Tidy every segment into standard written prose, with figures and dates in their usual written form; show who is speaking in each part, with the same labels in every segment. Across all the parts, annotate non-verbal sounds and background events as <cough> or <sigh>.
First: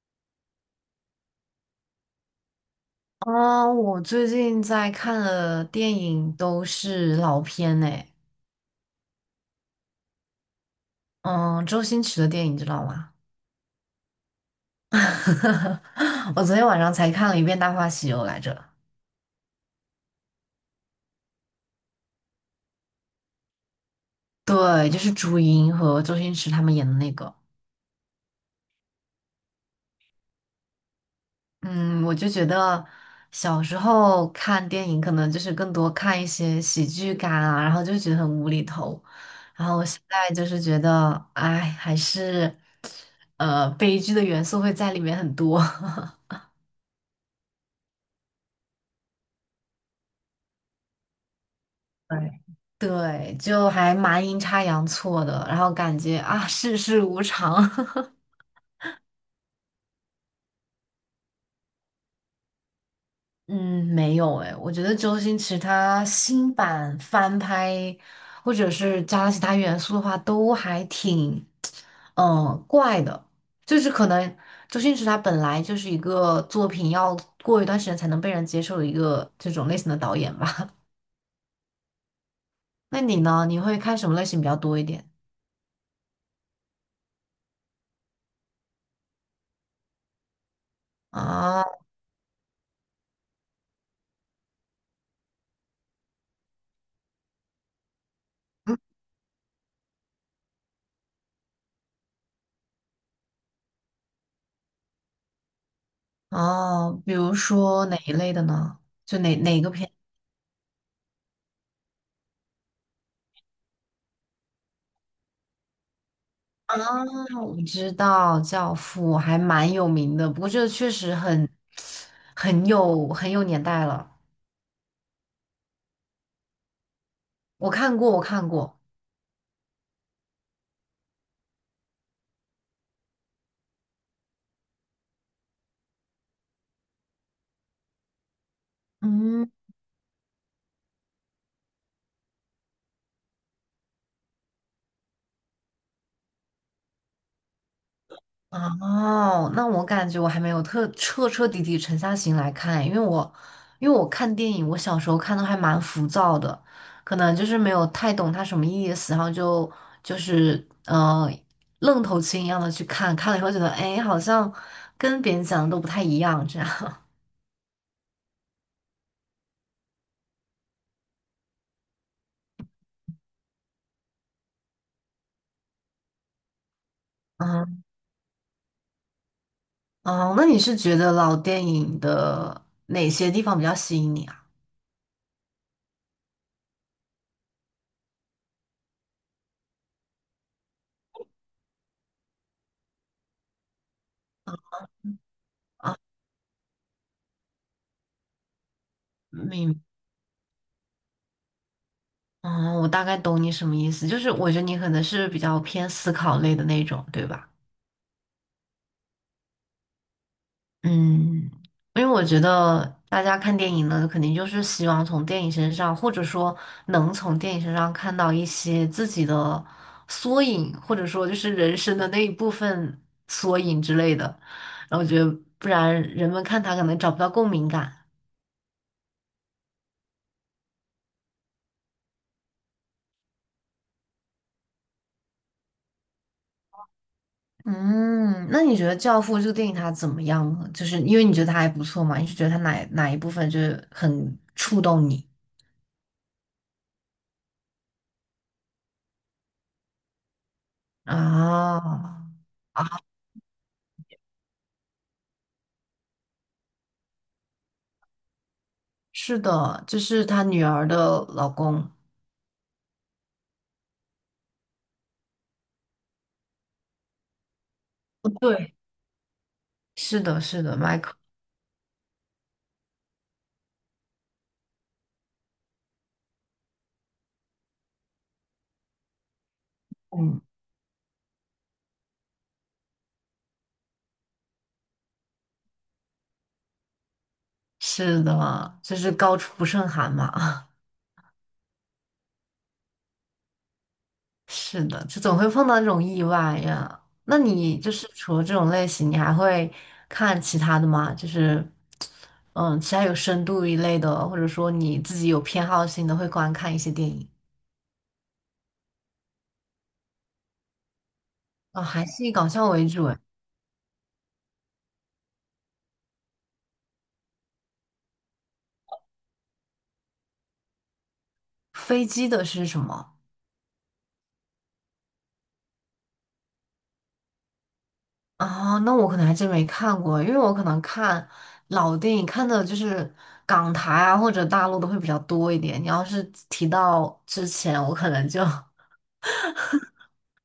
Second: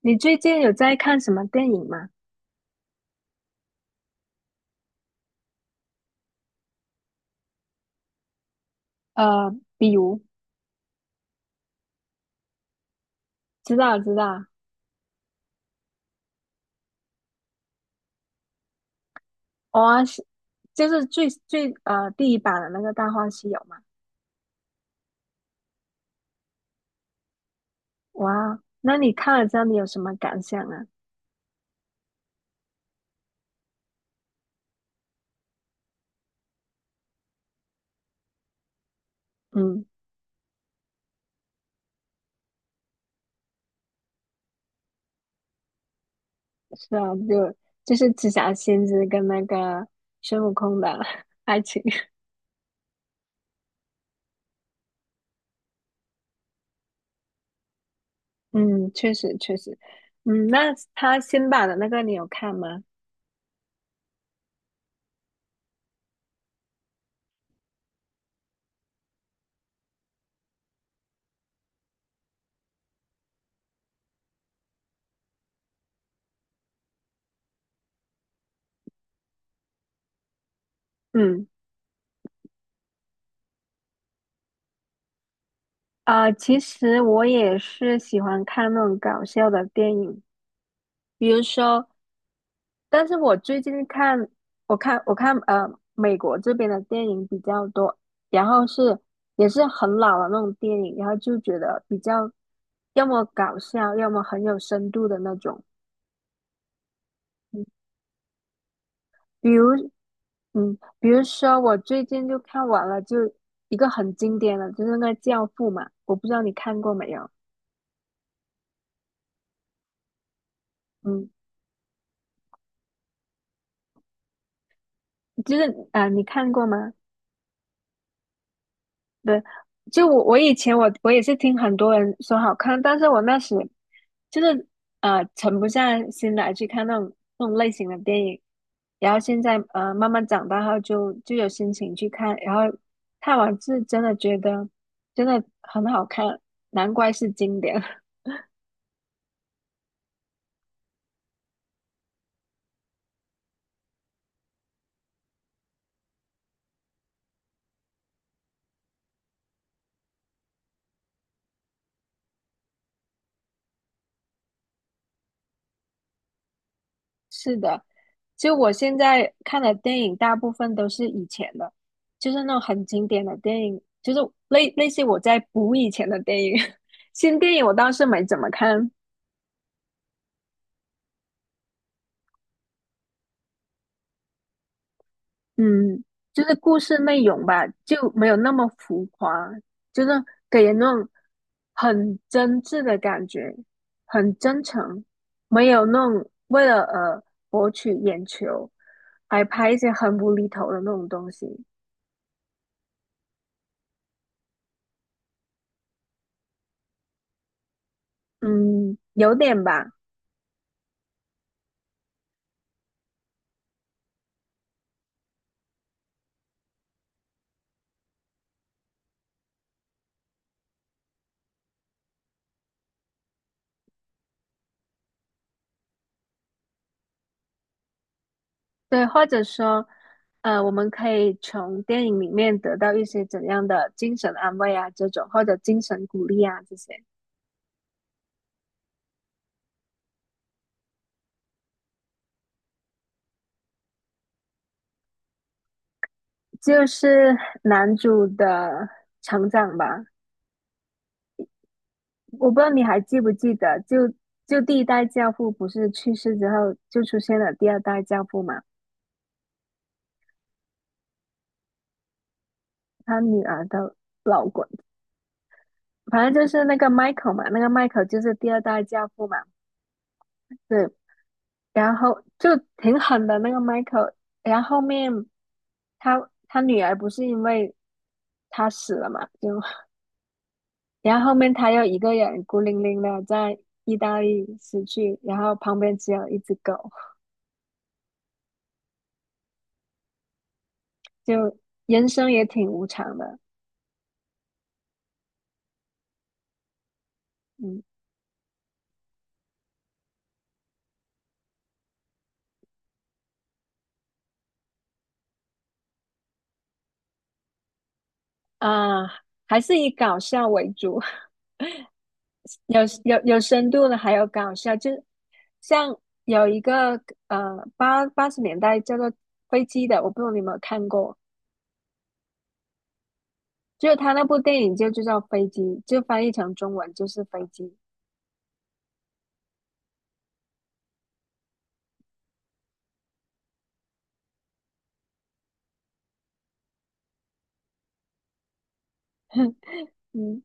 Speaker 1: 你最近有在看什么电影吗？
Speaker 2: 嗯，我最近在看的电影都是老片呢。
Speaker 1: 比如，
Speaker 2: 嗯，周星驰的电影知道吗？
Speaker 1: 知道知道，
Speaker 2: <laughs> 我昨天晚上才看了一遍《大话西游》来着，
Speaker 1: 哇、是就是最第一版的那个《大话西游》嘛。
Speaker 2: 对，就是朱茵和周星驰他们演的那个。
Speaker 1: 哇，那你看了之后你有什么感想啊？
Speaker 2: 嗯，我就觉得小时候看电影可能就是更多看一些喜剧感啊，然后就觉得很无厘头，然
Speaker 1: 嗯，
Speaker 2: 后现在就是觉得，哎，还是悲剧的元素会在里面很多。<laughs>
Speaker 1: 是啊，就就是紫霞仙子跟那个孙悟空的 <laughs> 爱情。
Speaker 2: 对，对，就还蛮阴差阳错的，然后感觉啊，世事无常。<laughs>
Speaker 1: <laughs> 嗯，确实确实。嗯，那他新版的那个你有看吗？
Speaker 2: 嗯，没有诶，我觉得周星驰他新版翻拍，或者是加了其他元素的话，都还挺，嗯，怪的。就是可能周星驰他本来就是一个作品要过一段时间才能被人接受的一个这种类型的导演吧。
Speaker 1: 嗯，
Speaker 2: <laughs> 那你呢？你会看什么类型比较多一点
Speaker 1: 啊、其实我也是喜欢看那种搞笑的电影，比如
Speaker 2: 啊？
Speaker 1: 说。但是我最近看，我看我看呃，美国这边的电影比较多，然后是也是很老的那种电影，然后就觉得比较要么搞笑，要么很有深度的那种。
Speaker 2: 哦，比如说哪一类的呢？就哪
Speaker 1: 比
Speaker 2: 哪
Speaker 1: 如，
Speaker 2: 个片
Speaker 1: 嗯，比如说我最近就看完了，就一个很经典的，就是那个《教父》嘛，我不知道你看过
Speaker 2: 啊
Speaker 1: 没有？
Speaker 2: <sniffs>？我知道《教父》还蛮有名的，不过这个确实
Speaker 1: 嗯，
Speaker 2: 很很有年代了。
Speaker 1: 就是啊、你看过吗？
Speaker 2: 我看过。
Speaker 1: 对，就我以前我也是听很多人说好看，但是我那时就是沉不下心来去看那种类型的电影，然后现
Speaker 2: 嗯。
Speaker 1: 在慢慢长大后就有心情去看，然后看完是真的觉得真的很好看，难怪是经典。
Speaker 2: 哦，那我感觉我还没有特彻彻底底沉下心来看，因为我看电影，我小时候看的还蛮浮躁的，可能就是没有太懂它什么意思，然后就是愣头青一样的去看，看了以后觉得哎，诶好像跟别人讲的都不太一样这样。<laughs>
Speaker 1: 是的，就我现在看的电影，大部分都是以前的，就是那种很经典的电影，就是类似于我在补以前的电影。<laughs> 新电影我
Speaker 2: 嗯，
Speaker 1: 倒是没怎么看，
Speaker 2: 哦，那你是觉得老电影的哪些地方比较吸引你啊？
Speaker 1: 嗯，就是故事内容吧，就没有那么浮夸，就是给人那种很真挚的感觉，很真诚，没有那种为了博取眼球，还拍一
Speaker 2: 明，
Speaker 1: 些很无厘头的那种东西，
Speaker 2: 我大概懂你什么意思，就是我觉得你可能是比较偏思考类的那种，对吧？
Speaker 1: 嗯，有点吧。
Speaker 2: 嗯，因为我觉得大家看电影呢，肯定就是希望从电影身上，或者说能从电影身上看到一些自己的缩影，或者说就是人生的那一部分缩影之类的。然后我觉得，不然人们看他可能找不到共鸣感。
Speaker 1: 对，或者说，呃，我们可以从电影里面得到一些怎样的精神安慰啊，这种或者精神鼓励啊，这些
Speaker 2: 嗯，那你觉得《教父》这个电影它怎么样呢？就是因为你觉得它还不错嘛，你是觉得它哪一部分就是很触动你
Speaker 1: 就是男主的成长吧。
Speaker 2: 啊？
Speaker 1: 我不知道你还记不记得，就第一代教父不是去世之后，就出现了第二代教父嘛，
Speaker 2: 是的，就是她女儿的老公。
Speaker 1: 他女儿的老公，反正就是那个 Michael 嘛，那个 Michael 就
Speaker 2: 哦
Speaker 1: 是第二
Speaker 2: 对，
Speaker 1: 代教父嘛，
Speaker 2: 是的，是的，
Speaker 1: 对，
Speaker 2: 麦克，
Speaker 1: 然后就挺狠的那个 Michael，然后后面。他女儿不是因为他死了嘛，就
Speaker 2: 嗯，
Speaker 1: 然后后面他又一个人孤零零的在意大利死去，然后旁边只有一只狗，
Speaker 2: 是的，就是高处不胜寒嘛，
Speaker 1: 就人生也挺无常的，
Speaker 2: <laughs> 是的，就总会碰到这种意外呀。那你
Speaker 1: 嗯
Speaker 2: 就是除了这种类型，你还会看其他的吗？就是，嗯，其他有深度一类的，或者说你自己有偏好性的，会观看一些电影。
Speaker 1: 啊，还是以搞笑为主，
Speaker 2: 哦，还是以搞
Speaker 1: <laughs>
Speaker 2: 笑为主诶。
Speaker 1: 有深度的，还有搞笑，就像有一个八十年代叫做《飞机》的，我不知道你有没有看过，
Speaker 2: 飞机的是什么？
Speaker 1: 就是他那部电影就叫《飞机》，就翻译成中文就是《飞机》，
Speaker 2: 啊，那我可能还真没看过，因为我可能看老电影看的就是港台啊或者大陆的会比较多一点。你要是提到之前，我可能就
Speaker 1: <laughs> 嗯。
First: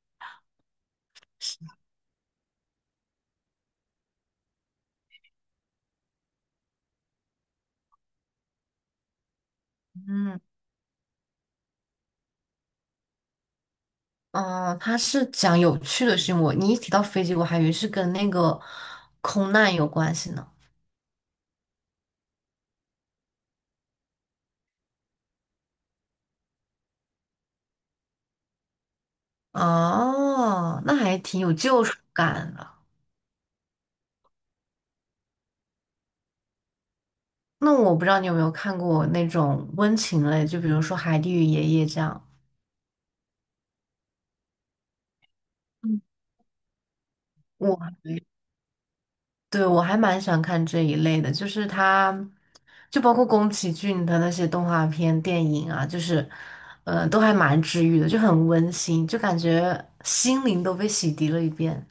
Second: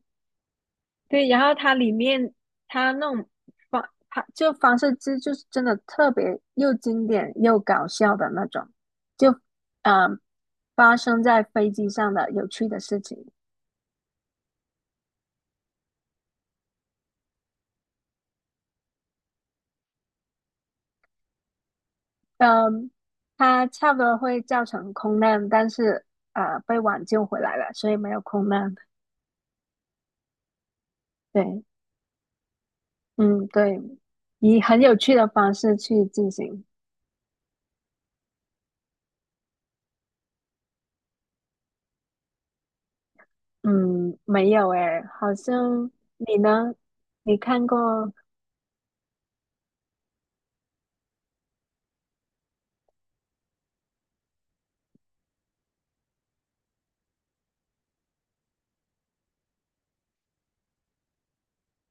Speaker 1: 对，然后它里面它那种方式就是真的特别又经典又搞笑的那种，就
Speaker 2: <laughs>
Speaker 1: 嗯、呃
Speaker 2: 嗯
Speaker 1: 发生在飞机上的有趣的事情，
Speaker 2: 嗯，它是讲有趣的事情。我你一提到飞机，我还以为是跟那个空难有关系呢。
Speaker 1: 嗯、它差不多会造成空难，但是被挽救回来了，所以没有空难。
Speaker 2: 哦，那还挺有
Speaker 1: 对，
Speaker 2: 救赎感的。
Speaker 1: 嗯对，以很有趣的方式去进行。
Speaker 2: 那我不知道你有没有看过那种温情类，就比如说《海蒂与爷爷》这样。
Speaker 1: 嗯，没有诶，好像
Speaker 2: 嗯
Speaker 1: 你呢？你看
Speaker 2: 我
Speaker 1: 过？
Speaker 2: 对，我还蛮喜欢看这一类的，就是它，就包括宫崎骏的那些动画片、电影啊，就是，都还蛮治愈的，就很温馨，就感觉心灵都被洗涤了一遍。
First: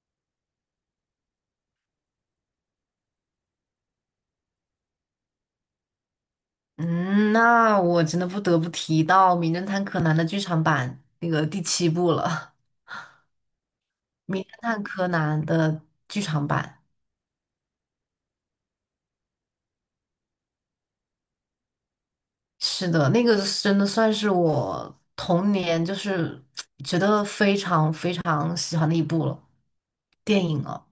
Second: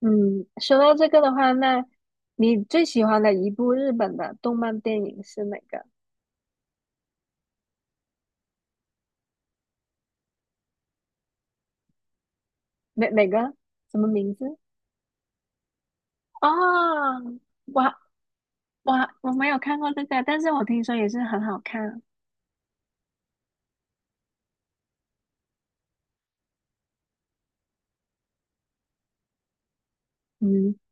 Speaker 1: 嗯，说到这个的话，那你最喜欢的一部日本的动漫电影是哪个？
Speaker 2: 嗯，那我真的不得不提到《名侦探柯南》的剧场版那个第七部了，
Speaker 1: 哪个？什么名
Speaker 2: 《名
Speaker 1: 字？
Speaker 2: 侦探柯南》的剧场版。
Speaker 1: 哦，我我我没有看过这个，但是我听说也是很好看。
Speaker 2: 是的，那个是真的算是我童年就是觉得非常非常喜欢的一部了，电影
Speaker 1: 嗯，
Speaker 2: 了。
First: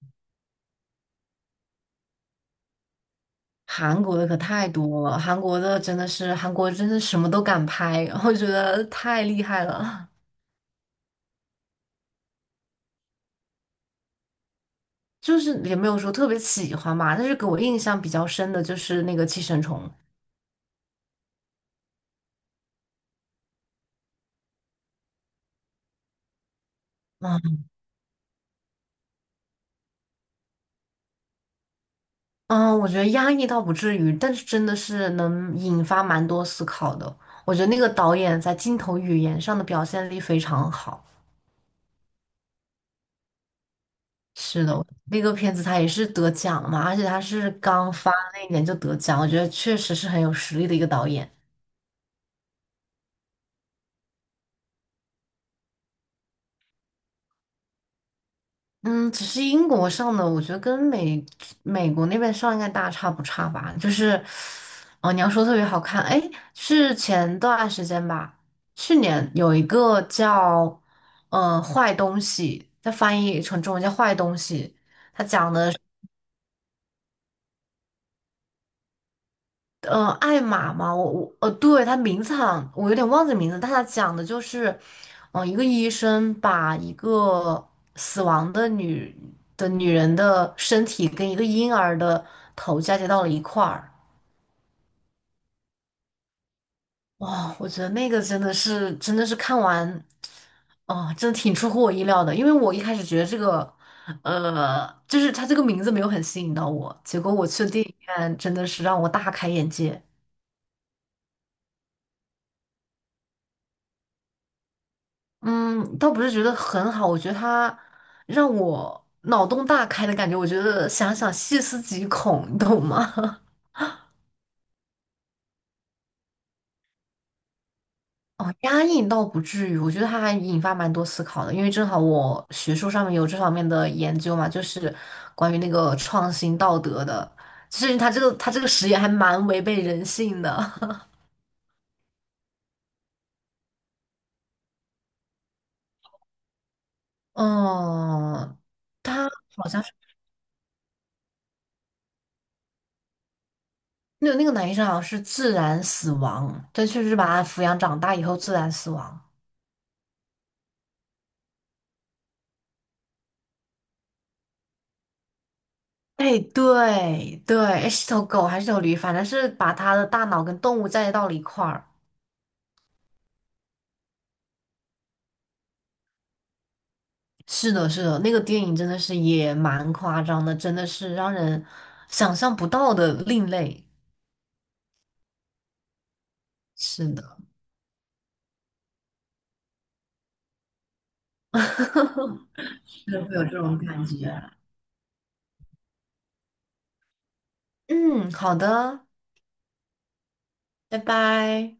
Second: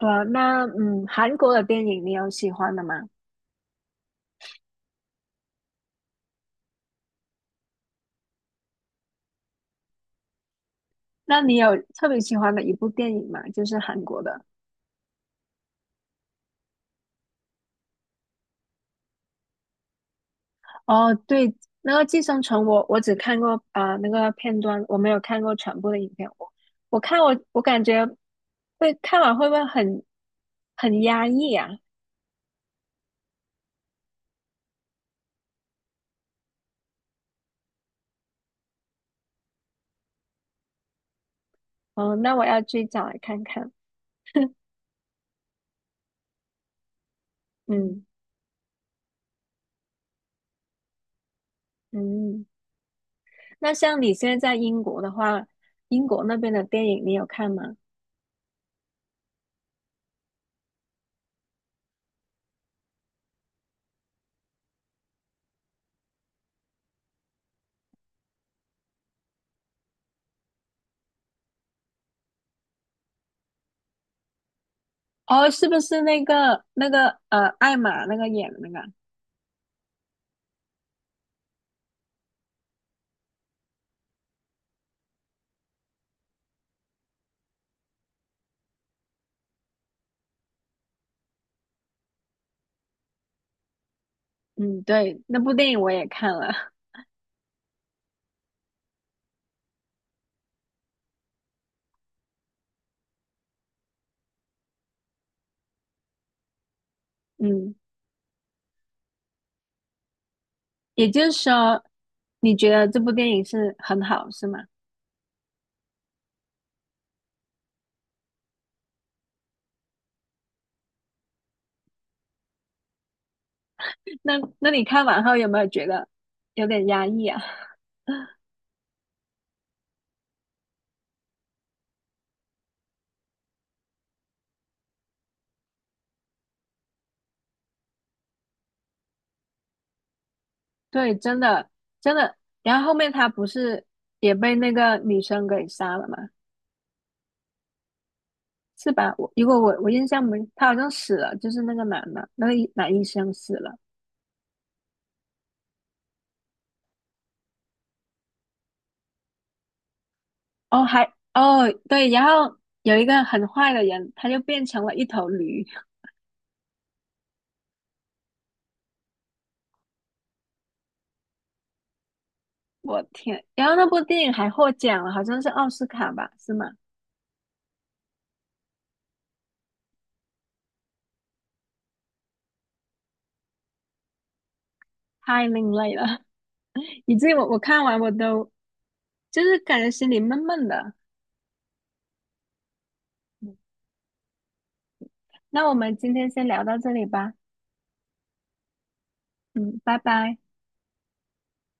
Speaker 1: 呃，那嗯，韩国的电影你有喜欢的吗？
Speaker 2: 韩国的可太多了，韩国的真的是韩国真的什么都敢拍，<laughs> 我觉得太厉害了。
Speaker 1: 那你有特别喜欢的一部电影吗？就是韩国的。
Speaker 2: 就是也没有说特别喜欢吧，但是给我印象比较深的就是那个《寄生虫》。
Speaker 1: 哦，对，那个《寄生虫》我，我只看过啊、那个片段，我没有看过全部的影片。我我看我
Speaker 2: 嗯
Speaker 1: 我感觉会看完会不会很很压抑啊？
Speaker 2: 嗯，我觉得压抑倒不至于，但是真的是能引发蛮多思考的。我觉得那个导演在镜头语言上的表现力非常好。
Speaker 1: 哦，那我要去找来看看。
Speaker 2: 是的，那个片子他也是得奖嘛，而且他是刚
Speaker 1: 嗯
Speaker 2: 发那一年就得奖，我觉得确实是很有实力的一个导演。
Speaker 1: 嗯，那像你现在在英国的话，英国那边的电影你有看吗？
Speaker 2: 嗯，只是英国上的，我觉得跟美国那边上应该大差不差吧。就是，哦，你要说特别好看，哎，是前段时间吧，去年有一个叫《坏东西》，它翻译成中文叫《坏东西》，它
Speaker 1: 哦，
Speaker 2: 讲。
Speaker 1: 是不是那个，艾玛那个演的那个？
Speaker 2: 艾玛嘛，我对，他名字好像我有点忘记名字，但他讲的就是，嗯、一个医生把一个死亡的女人的身体跟一个婴儿的头嫁接到了一块儿。
Speaker 1: 嗯，对，那部电影我也看了。
Speaker 2: 哇，我觉得那个真的是看完，哦、真的挺出乎我意料的，因为我一开始觉得这个，呃，就是他这个名字没有很吸引到我，结果
Speaker 1: <laughs>
Speaker 2: 我去
Speaker 1: 嗯，
Speaker 2: 电影院真的是让我大开眼界。
Speaker 1: 也就是说，你觉得这部电影是很好，是吗？
Speaker 2: 嗯，倒不是觉得很好，我觉得他让我脑洞大开的感觉，我觉得想想细思极恐，你懂吗？<laughs>
Speaker 1: 那你看完后有没有觉得有点压抑啊？
Speaker 2: 哦，压抑倒不至于，我觉得他还引发蛮多思考的，因为正好我学术上面有这方面的研究嘛，就是关于那个创新道德的，其实他这个实验还蛮违背人性
Speaker 1: <laughs>
Speaker 2: 的。
Speaker 1: 对，真的真的。然后后面他不是也被那个女生给杀了吗？
Speaker 2: <laughs> 嗯，
Speaker 1: 是吧？
Speaker 2: 他
Speaker 1: 我如果
Speaker 2: 好
Speaker 1: 我
Speaker 2: 像
Speaker 1: 我
Speaker 2: 是
Speaker 1: 印象没，他好像死了，就是那个男的，那个医生死了。
Speaker 2: 那个男医生好像是自然死亡，对，确实是把他抚养长大以后自然死亡。
Speaker 1: 哦，还哦对，然后有一个很坏的人，他就变成了一头驴。
Speaker 2: 哎，对对，哎是头狗还是头驴，反正是把它的大脑跟动物在到了一块儿。
Speaker 1: 我天！然后那部电影还获奖了，好像是奥斯卡吧？是吗？
Speaker 2: 是的，是的，那个电影真的是也蛮夸张的，真的是让人想象不到的另类。
Speaker 1: 太另类了，<laughs>
Speaker 2: 是
Speaker 1: 以至于
Speaker 2: 的，
Speaker 1: 我看完我都就是感觉心里闷闷的。
Speaker 2: 是会有这种感觉。
Speaker 1: 那我们今天先聊到这里吧，
Speaker 2: 嗯，好的，
Speaker 1: 嗯，拜拜。
Speaker 2: 拜拜。